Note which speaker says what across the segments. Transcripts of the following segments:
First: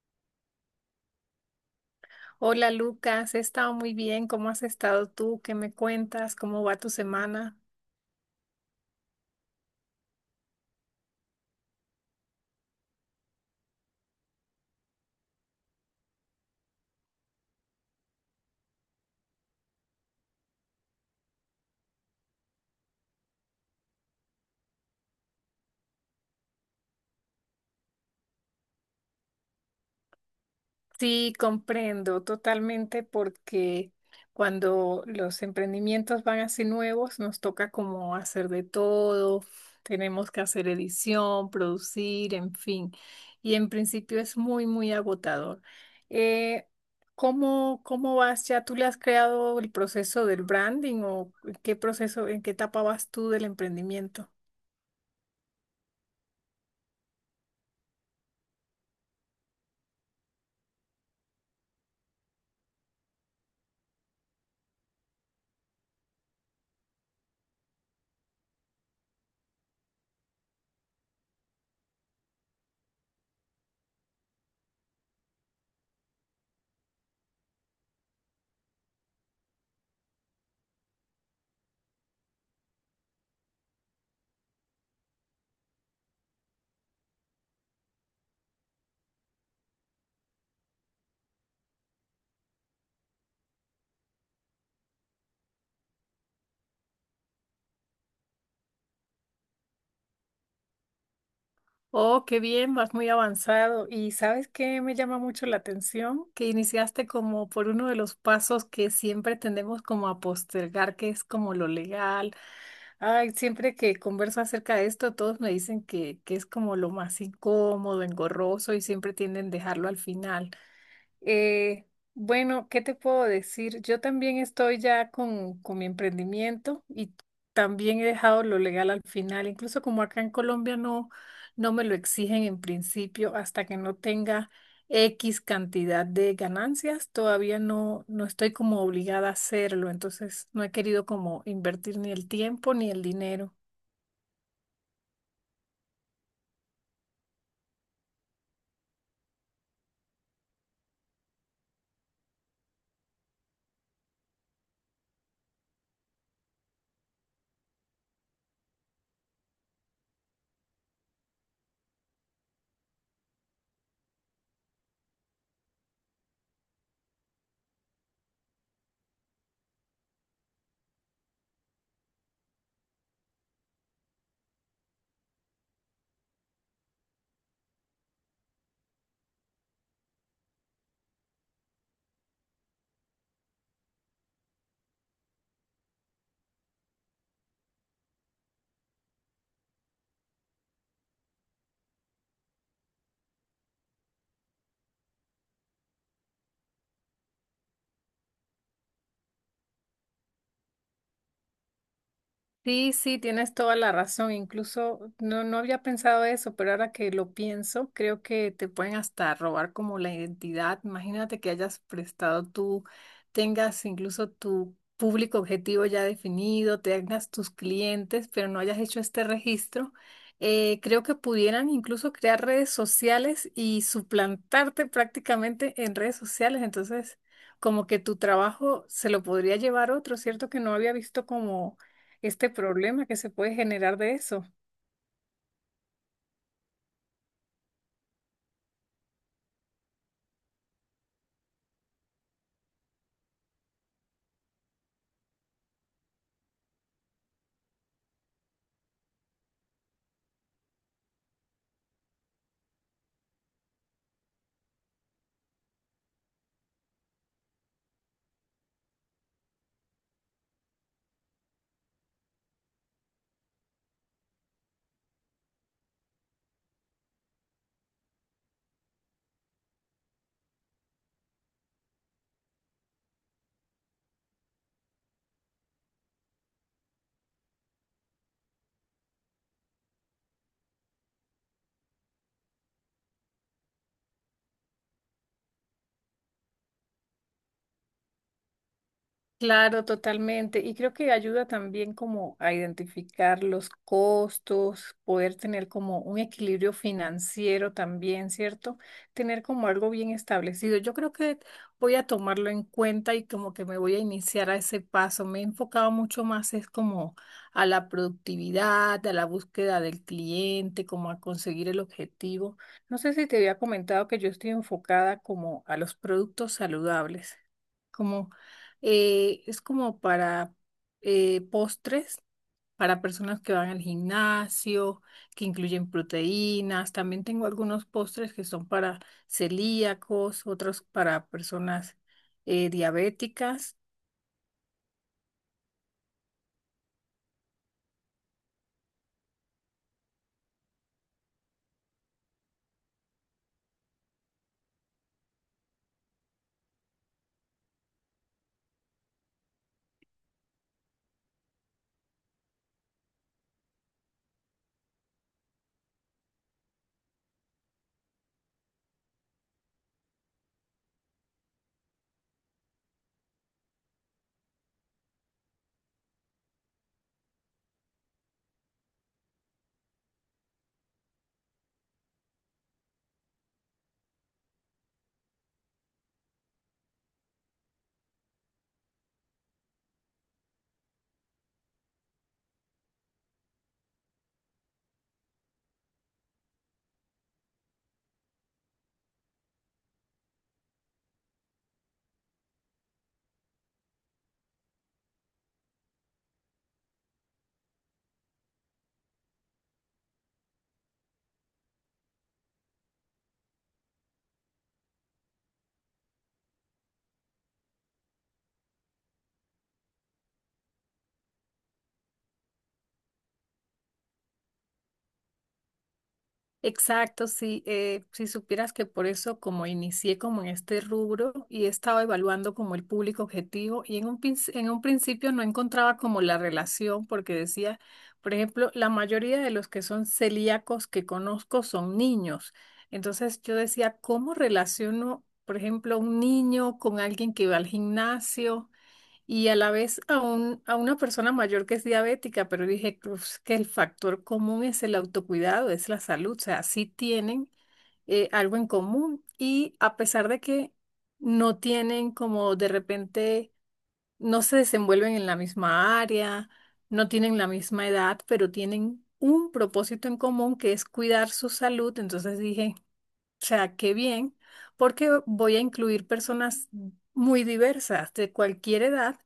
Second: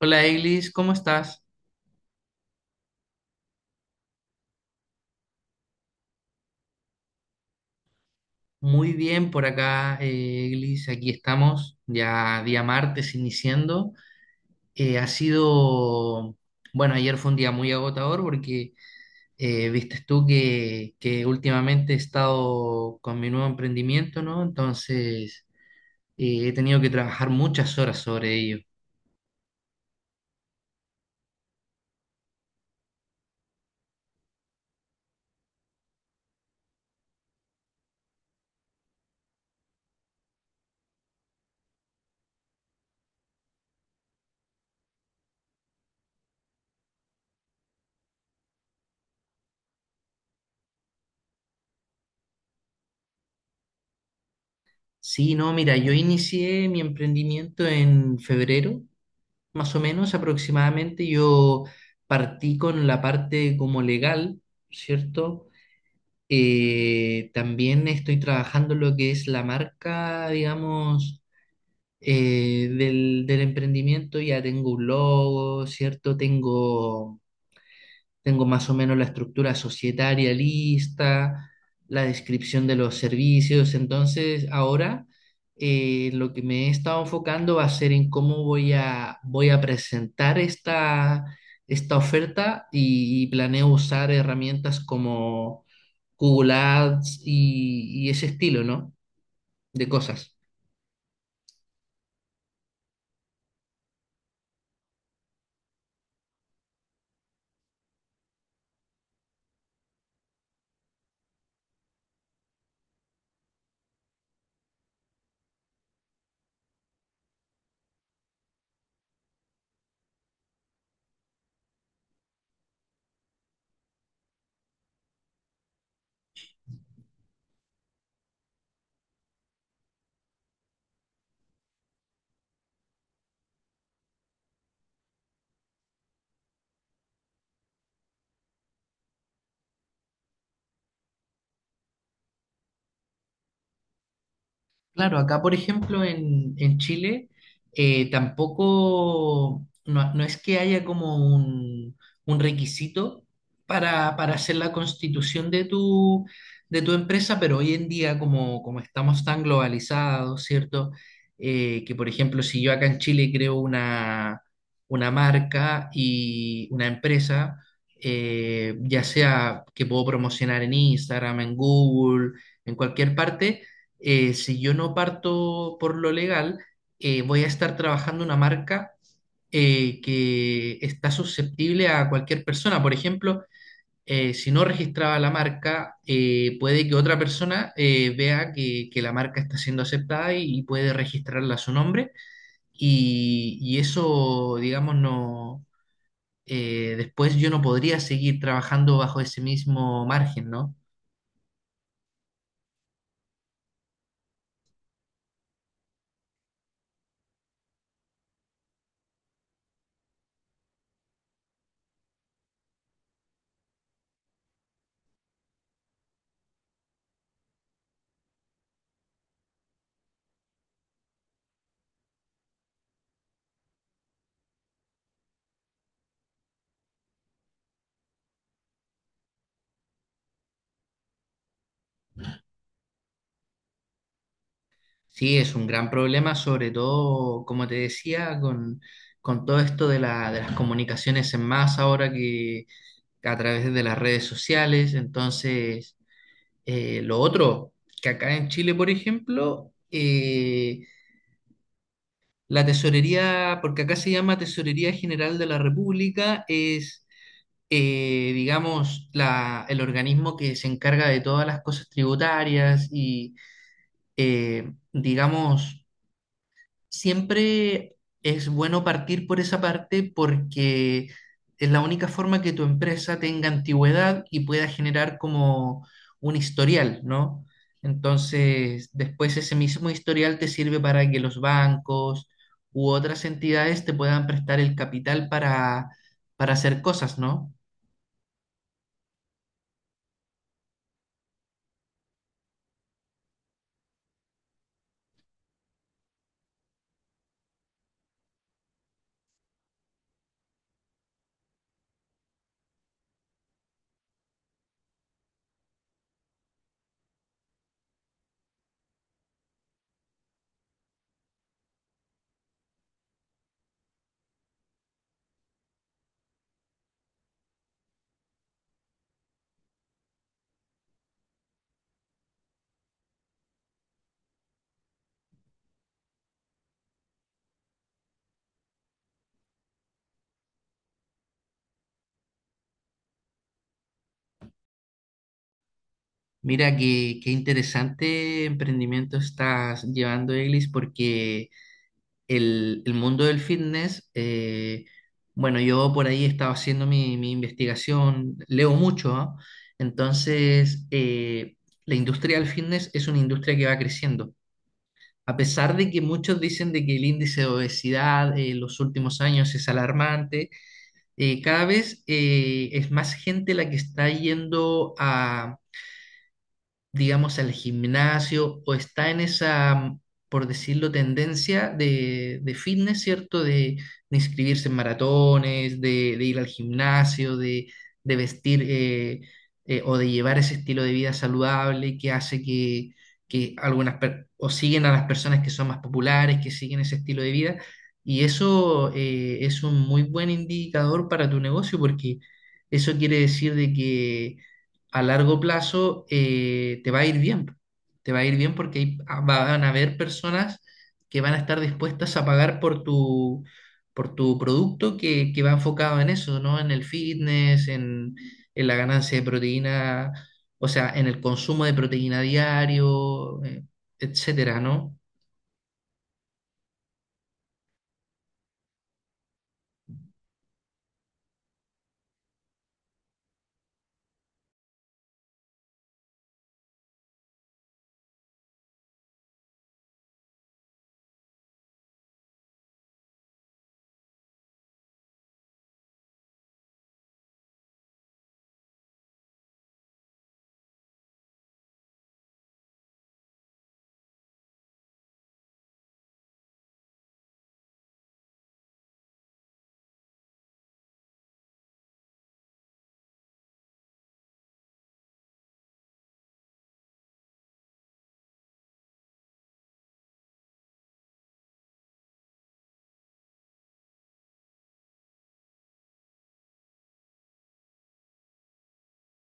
Speaker 1: Hola Eglis, ¿cómo estás?
Speaker 2: Hola Lucas, he estado muy bien. ¿Cómo has estado tú? ¿Qué me cuentas? ¿Cómo va tu semana?
Speaker 1: Muy bien por acá, Eglis. Aquí estamos, ya día martes iniciando. Eh, ha sido, bueno, ayer fue un día muy agotador porque viste tú que últimamente he estado con mi nuevo emprendimiento, ¿no? Entonces he tenido que trabajar muchas horas sobre ello.
Speaker 2: Sí, comprendo totalmente porque cuando los emprendimientos van así nuevos, nos toca como hacer de todo, tenemos que hacer edición, producir, en fin. Y en principio es muy, muy agotador. Eh, cómo vas ya? ¿Tú le has creado el proceso del branding o qué proceso, en qué etapa vas tú del emprendimiento?
Speaker 1: Sí, no, mira, yo inicié mi emprendimiento en febrero. Más o menos aproximadamente yo partí con la parte como legal, ¿cierto? También estoy trabajando lo que es la marca, digamos, del emprendimiento. Ya tengo un logo, ¿cierto? Tengo más o menos la estructura societaria lista, la descripción de los servicios. Entonces, ahora lo que me he estado enfocando va a ser en cómo voy a presentar esta oferta y planeo usar herramientas como Google Ads y ese estilo, ¿no? De cosas.
Speaker 2: Oh, qué bien, vas muy avanzado. ¿Y sabes qué me llama mucho la atención? Que iniciaste como por uno de los pasos que siempre tendemos como a postergar, que es como lo legal. Ay, siempre que converso acerca de esto, todos me dicen que es como lo más incómodo, engorroso y siempre tienden a dejarlo al final. Eh, bueno, ¿qué te puedo decir? Yo también estoy ya con mi emprendimiento y también he dejado lo legal al final. Incluso como acá en Colombia no, no me lo exigen en principio hasta que no tenga X cantidad de ganancias, todavía no, no estoy como obligada a hacerlo. Entonces no he querido como invertir ni el tiempo ni el dinero.
Speaker 1: Claro, acá por ejemplo en Chile tampoco, no, no es que haya como un requisito para hacer la constitución de de tu empresa, pero hoy en día como estamos tan globalizados, ¿cierto? Que por ejemplo si yo acá en Chile creo una marca y una empresa, ya sea que puedo promocionar en Instagram, en Google, en cualquier parte si yo no parto por lo legal, voy a estar trabajando una marca que está susceptible a cualquier persona. Por ejemplo, si no registraba la marca, puede que otra persona vea que la marca está siendo aceptada y puede registrarla a su nombre. Y eso, digamos, no, después yo no podría seguir trabajando bajo ese mismo margen, ¿no?
Speaker 2: Sí, sí, tienes toda la razón. Incluso no, no había pensado eso, pero ahora que lo pienso, creo que te pueden hasta robar como la identidad. Imagínate que hayas prestado tú, tengas incluso tu público objetivo ya definido, tengas tus clientes, pero no hayas hecho este registro. Creo que pudieran incluso crear redes sociales y suplantarte prácticamente en redes sociales. Entonces, como que tu trabajo se lo podría llevar otro, ¿cierto? Que no había visto como este problema que se puede generar de eso.
Speaker 1: Sí, es un gran problema, sobre todo, como te decía, con todo esto de de las comunicaciones en masa ahora que a través de las redes sociales. Entonces, lo otro, que acá en Chile, por ejemplo, la tesorería, porque acá se llama Tesorería General de la República, es, digamos, el organismo que se encarga de todas las cosas tributarias digamos, siempre es bueno partir por esa parte porque es la única forma que tu empresa tenga antigüedad y pueda generar como un historial, ¿no? Entonces, después ese mismo historial te sirve para que los bancos u otras entidades te puedan prestar el capital para hacer cosas, ¿no?
Speaker 2: Claro, totalmente. Y creo que ayuda también como a identificar los costos, poder tener como un equilibrio financiero también, ¿cierto? Tener como algo bien establecido. Yo creo que voy a tomarlo en cuenta y como que me voy a iniciar a ese paso. Me he enfocado mucho más es como a la productividad, a la búsqueda del cliente, como a conseguir el objetivo. No sé si te había comentado que yo estoy enfocada como a los productos saludables como es como para postres, para personas que van al gimnasio, que incluyen proteínas. También tengo algunos postres que son para celíacos, otros para personas diabéticas.
Speaker 1: Mira qué interesante emprendimiento estás llevando, Eglis, porque el mundo del fitness, bueno, yo por ahí estaba haciendo mi investigación, leo mucho, ¿ah? Entonces, la industria del fitness es una industria que va creciendo. A pesar de que muchos dicen de que el índice de obesidad en los últimos años es alarmante, cada vez es más gente la que está yendo a, digamos, al gimnasio o está en esa, por decirlo, tendencia de fitness, ¿cierto? De inscribirse en maratones, de ir al gimnasio, de vestir o de llevar ese estilo de vida saludable que hace que algunas, o siguen a las personas que son más populares, que siguen ese estilo de vida. Y eso es un muy buen indicador para tu negocio porque eso quiere decir de que a largo plazo te va a ir bien. Te va a ir bien porque van a haber personas que van a estar dispuestas a pagar por por tu producto que va enfocado en eso, ¿no? En el fitness, en la ganancia de proteína, o sea, en el consumo de proteína diario, etcétera, ¿no?
Speaker 2: Exacto, sí, si supieras que por eso como inicié como en este rubro y he estado evaluando como el público objetivo y en un, en un principio no encontraba como la relación porque decía, por ejemplo, la mayoría de los que son celíacos que conozco son niños. Entonces yo decía, ¿cómo relaciono, por ejemplo, un niño con alguien que va al gimnasio? Y a la vez a, un, a una persona mayor que es diabética, pero dije "Uf, que el factor común es el autocuidado, es la salud, o sea, sí tienen algo en común y a pesar de que no tienen como de repente, no se desenvuelven en la misma área, no tienen la misma edad, pero tienen un propósito en común que es cuidar su salud, entonces dije... O sea, qué bien, porque voy a incluir personas muy diversas, de cualquier edad,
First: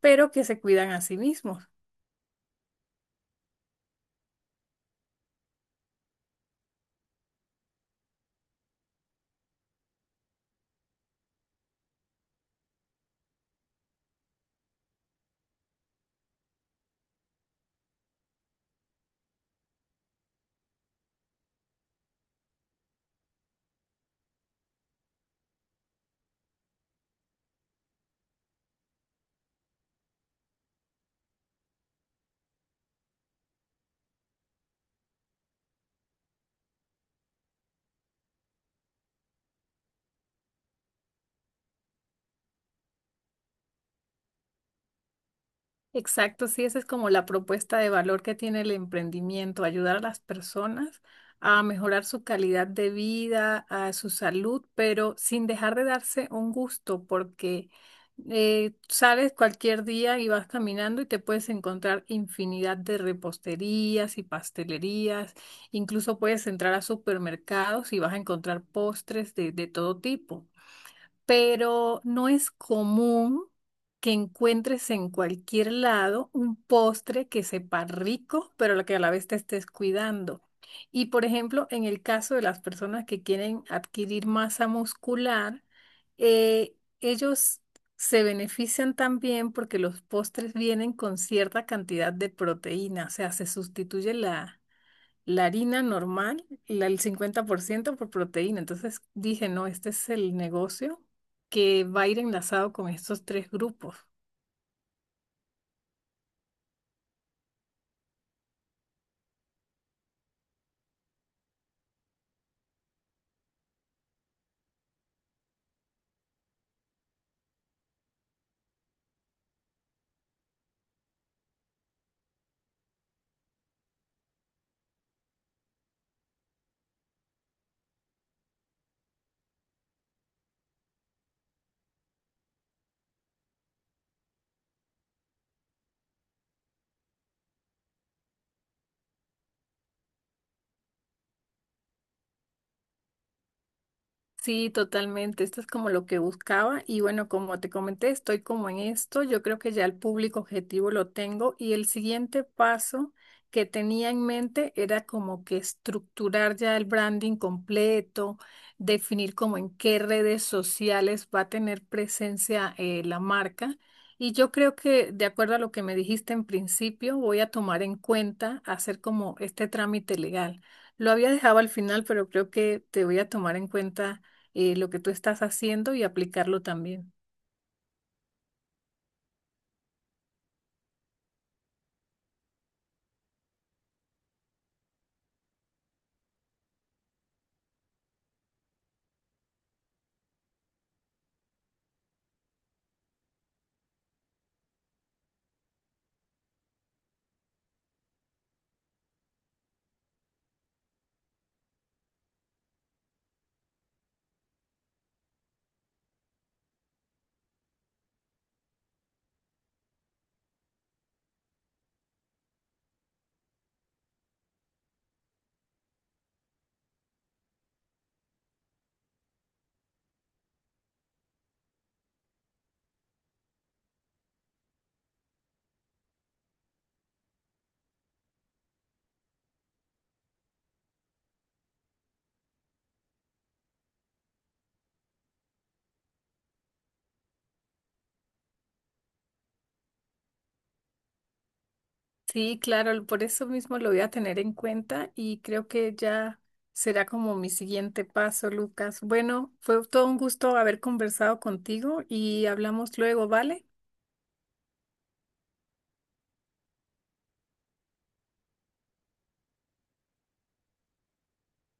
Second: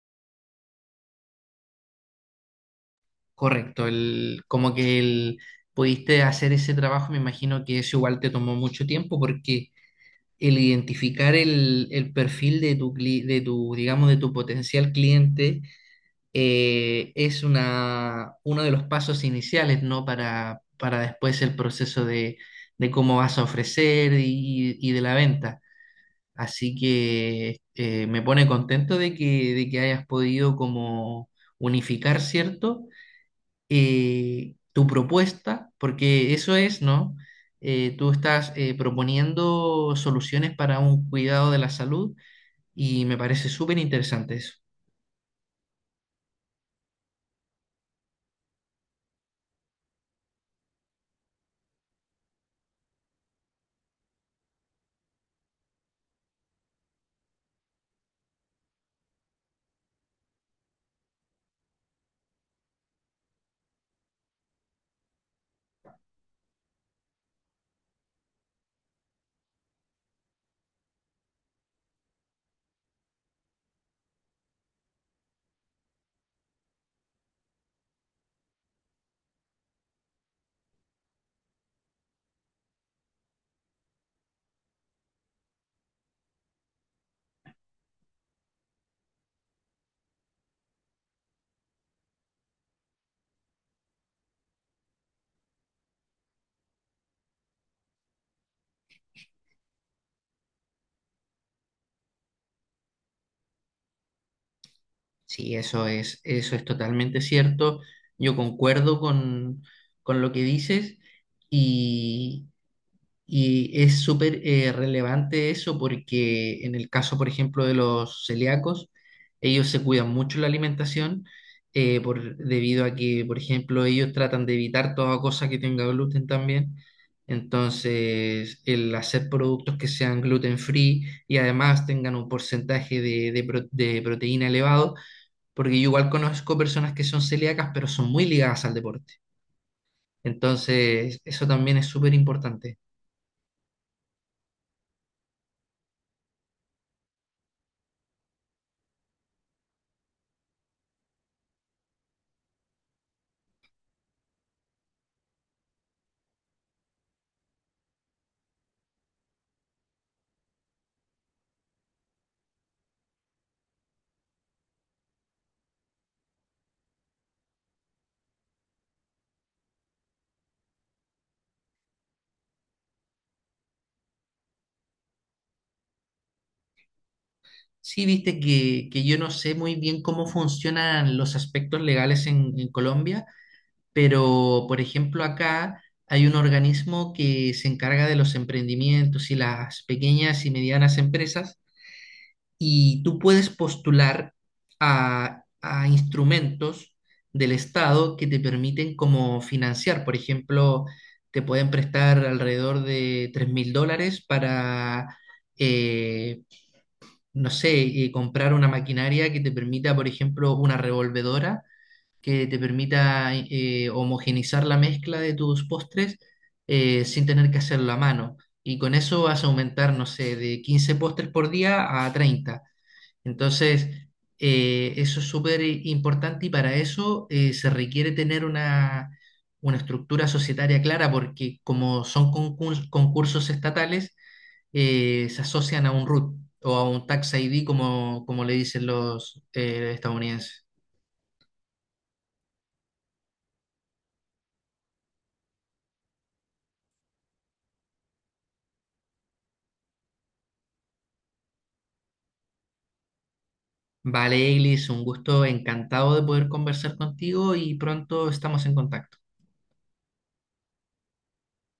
Speaker 2: pero que se cuidan a sí mismos.
Speaker 1: Correcto, el, como que el, pudiste hacer ese trabajo, me imagino que eso igual te tomó mucho tiempo porque el identificar el perfil de tu, de tu, digamos, de tu potencial cliente es una, uno de los pasos iniciales, ¿no? Para después el proceso de cómo vas a ofrecer y de la venta. Así que me pone contento de de que hayas podido como unificar, ¿cierto? Tu propuesta, porque eso es, ¿no? Tú estás proponiendo soluciones para un cuidado de la salud y me parece súper interesante eso.
Speaker 2: Exacto, sí, esa es como la propuesta de valor que tiene el emprendimiento, ayudar a las personas a mejorar su calidad de vida, a su salud, pero sin dejar de darse un gusto, porque sales cualquier día y vas caminando y te puedes encontrar infinidad de reposterías y pastelerías, incluso puedes entrar a supermercados y vas a encontrar postres de todo tipo pero no es común que encuentres en cualquier lado un postre que sepa rico, pero lo que a la vez te estés cuidando. Y por ejemplo, en el caso de las personas que quieren adquirir masa muscular, eh, ellos se benefician también porque los postres vienen con cierta cantidad de proteína, o sea, se sustituye la harina normal, el 50% por ciento por proteína. Entonces dije, no, este es el negocio que va a ir enlazado con estos tres grupos.
Speaker 1: Sí, eso es totalmente cierto. Yo concuerdo con lo que dices y Y es súper relevante eso porque en el caso, por ejemplo, de los celíacos, ellos se cuidan mucho la alimentación debido a que, por ejemplo, ellos tratan de evitar toda cosa que tenga gluten también. Entonces, el hacer productos que sean gluten free y además tengan un porcentaje de proteína elevado, porque yo igual conozco personas que son celíacas, pero son muy ligadas al deporte. Entonces, eso también es súper importante.
Speaker 2: Sí, totalmente. Esto es como lo que buscaba y bueno, como te comenté, estoy como en esto. Yo creo que ya el público objetivo lo tengo y el siguiente paso que tenía en mente era como que estructurar ya el branding completo, definir como en qué redes sociales va a tener presencia la marca. Y yo creo que de acuerdo a lo que me dijiste en principio, voy a tomar en cuenta hacer como este trámite legal. Lo había dejado al final, pero creo que te voy a tomar en cuenta lo que tú estás haciendo y aplicarlo también.
Speaker 1: Sí, viste que yo no sé muy bien cómo funcionan los aspectos legales en Colombia, pero por ejemplo acá hay un organismo que se encarga de los emprendimientos y las pequeñas y medianas empresas y tú puedes postular a instrumentos del Estado que te permiten como financiar. Por ejemplo, te pueden prestar alrededor de $3.000 para... eh, no sé, comprar una maquinaria que te permita, por ejemplo, una revolvedora que te permita homogeneizar la mezcla de tus postres sin tener que hacerlo a mano. Y con eso vas a aumentar, no sé, de 15 postres por día a 30. Entonces, eso es súper importante y para eso se requiere tener una estructura societaria clara porque como son concursos estatales, se asocian a un root o a un tax ID, como, como le dicen los estadounidenses.
Speaker 2: Sí, claro, por eso mismo lo voy a tener en cuenta y creo que ya será como mi siguiente paso, Lucas. Bueno, fue todo un gusto haber conversado contigo y hablamos luego, ¿vale?
Speaker 1: Vale, Eglis, un gusto, encantado de poder conversar contigo y pronto estamos en contacto.